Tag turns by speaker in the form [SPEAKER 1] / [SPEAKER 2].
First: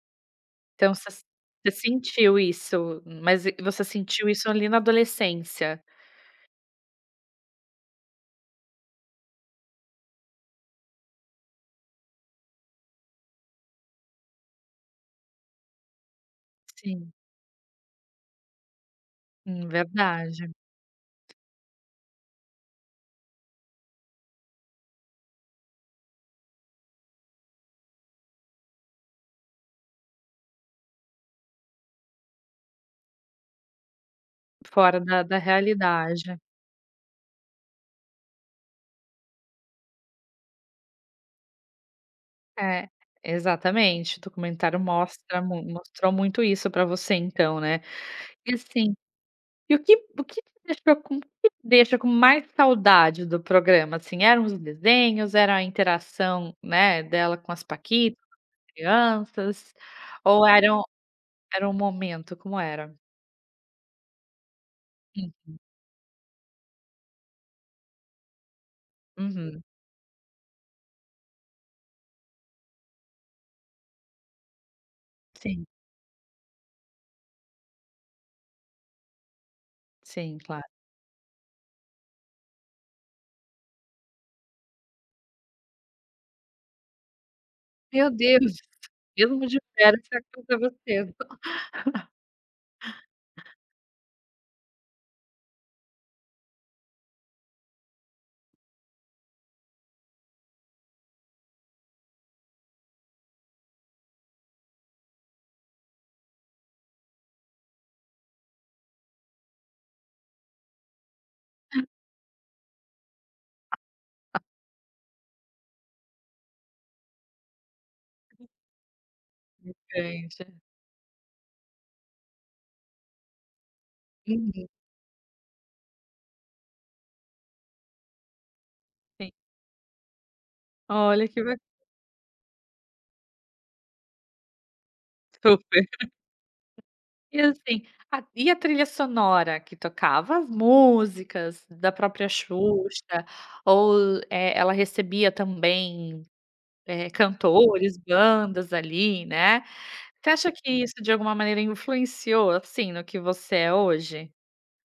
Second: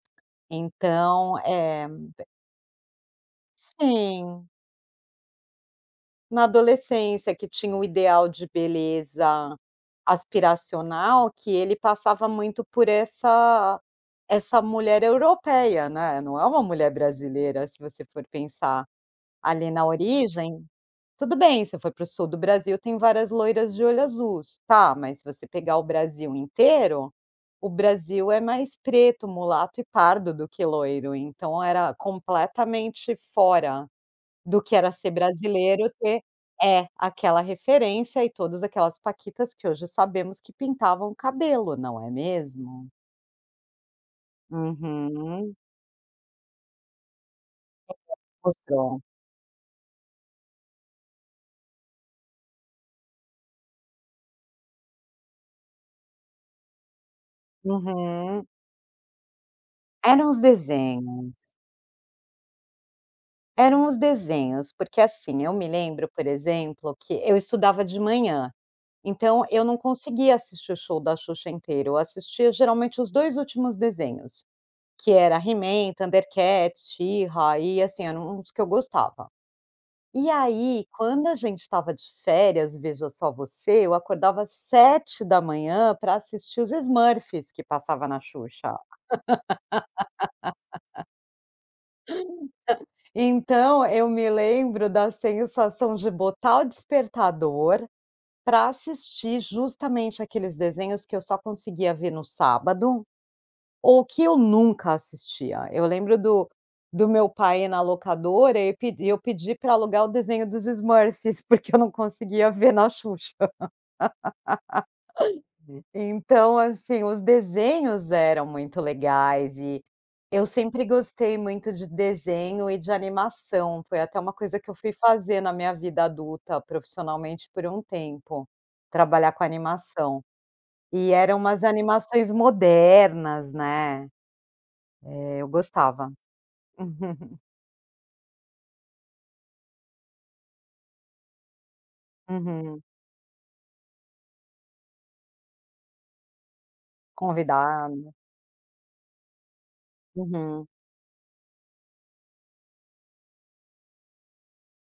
[SPEAKER 1] Então você
[SPEAKER 2] Então,
[SPEAKER 1] você
[SPEAKER 2] é be
[SPEAKER 1] sentiu isso. Mas você sentiu
[SPEAKER 2] Sim.
[SPEAKER 1] isso ali na adolescência?
[SPEAKER 2] Na adolescência, que tinha o ideal de beleza aspiracional que ele passava muito por essa essa mulher europeia, né, não é uma mulher
[SPEAKER 1] Sim.
[SPEAKER 2] brasileira, se você for pensar,
[SPEAKER 1] Hum,
[SPEAKER 2] ali na
[SPEAKER 1] verdade.
[SPEAKER 2] origem. Tudo bem, se você for pro sul do Brasil, tem várias loiras de olho azuis, tá mas se você pegar o Brasil inteiro, o Brasil é mais preto, mulato e pardo do que loiro. Então era completamente fora do que era
[SPEAKER 1] Fora
[SPEAKER 2] ser
[SPEAKER 1] da da
[SPEAKER 2] brasileiro, ter
[SPEAKER 1] realidade.
[SPEAKER 2] É, aquela referência e todas aquelas paquitas, que hoje sabemos que pintavam cabelo, não é mesmo?
[SPEAKER 1] É. Exatamente, o documentário mostra
[SPEAKER 2] Uhum.
[SPEAKER 1] mui mostrou muito isso pra você então, né. E assim,
[SPEAKER 2] [unintelligible]
[SPEAKER 1] e o que o que deixou com o que te deixa com mais saudade do programa, assim? Eram os desenhos, era interação, né, dela com as paquitas, com
[SPEAKER 2] Uhum.
[SPEAKER 1] as crianças,
[SPEAKER 2] Eram os
[SPEAKER 1] ou eram
[SPEAKER 2] desenhos.
[SPEAKER 1] era o momento, como era?
[SPEAKER 2] Eram os desenhos. Porque, assim, eu
[SPEAKER 1] Uhum.
[SPEAKER 2] me lembro, por exemplo, que eu estudava de manhã, então
[SPEAKER 1] Uhum.
[SPEAKER 2] eu não conseguia assistir o show da Xuxa inteiro. Eu assistia geralmente os 2 últimos desenhos, que era
[SPEAKER 1] Sim.
[SPEAKER 2] He-Man, Thundercats, She-Ra, e assim, era um dos que eu gostava. E
[SPEAKER 1] Sim claro.
[SPEAKER 2] aí quando a gente estava de férias, veja só você, eu acordava 7h pra assistir os Smurfs que passava
[SPEAKER 1] Meu
[SPEAKER 2] na
[SPEAKER 1] Deus!
[SPEAKER 2] Xuxa.
[SPEAKER 1] Mesmo de férias, você acordava cedo.
[SPEAKER 2] Então eu me lembro da sensação de botar o despertador, pra assistir justamente aqueles desenhos que eu só conseguia ver no sábado, ou que eu nunca assistia. Eu lembro do do meu pai ir na locadora e pedi e eu pedi pra alugar o desenho dos Smurfs, porque eu não conseguia ver na Xuxa. Então, assim, os desenhos eram muito legais. E eu
[SPEAKER 1] Entendi.
[SPEAKER 2] sempre gostei muito de desenho e de animação. Foi até uma coisa que
[SPEAKER 1] Uhum.
[SPEAKER 2] eu fui fazer na minha vida adulta, profissionalmente por um tempo, trabalhar
[SPEAKER 1] Sim.
[SPEAKER 2] com animação. E
[SPEAKER 1] Olha
[SPEAKER 2] era
[SPEAKER 1] que ba
[SPEAKER 2] umas animações modernas, né. É eu
[SPEAKER 1] Super.
[SPEAKER 2] gostava.
[SPEAKER 1] E assim, a e a trilha sonora que tocava as músicas da própria
[SPEAKER 2] Uhum.
[SPEAKER 1] Xuxa, ou eh, ela recebia também, eh, cantores,
[SPEAKER 2] Convidado.
[SPEAKER 1] bandas ali, né. Você acha
[SPEAKER 2] Uhum.
[SPEAKER 1] que isso de alguma maneira influenciou, assim, no que você é hoje?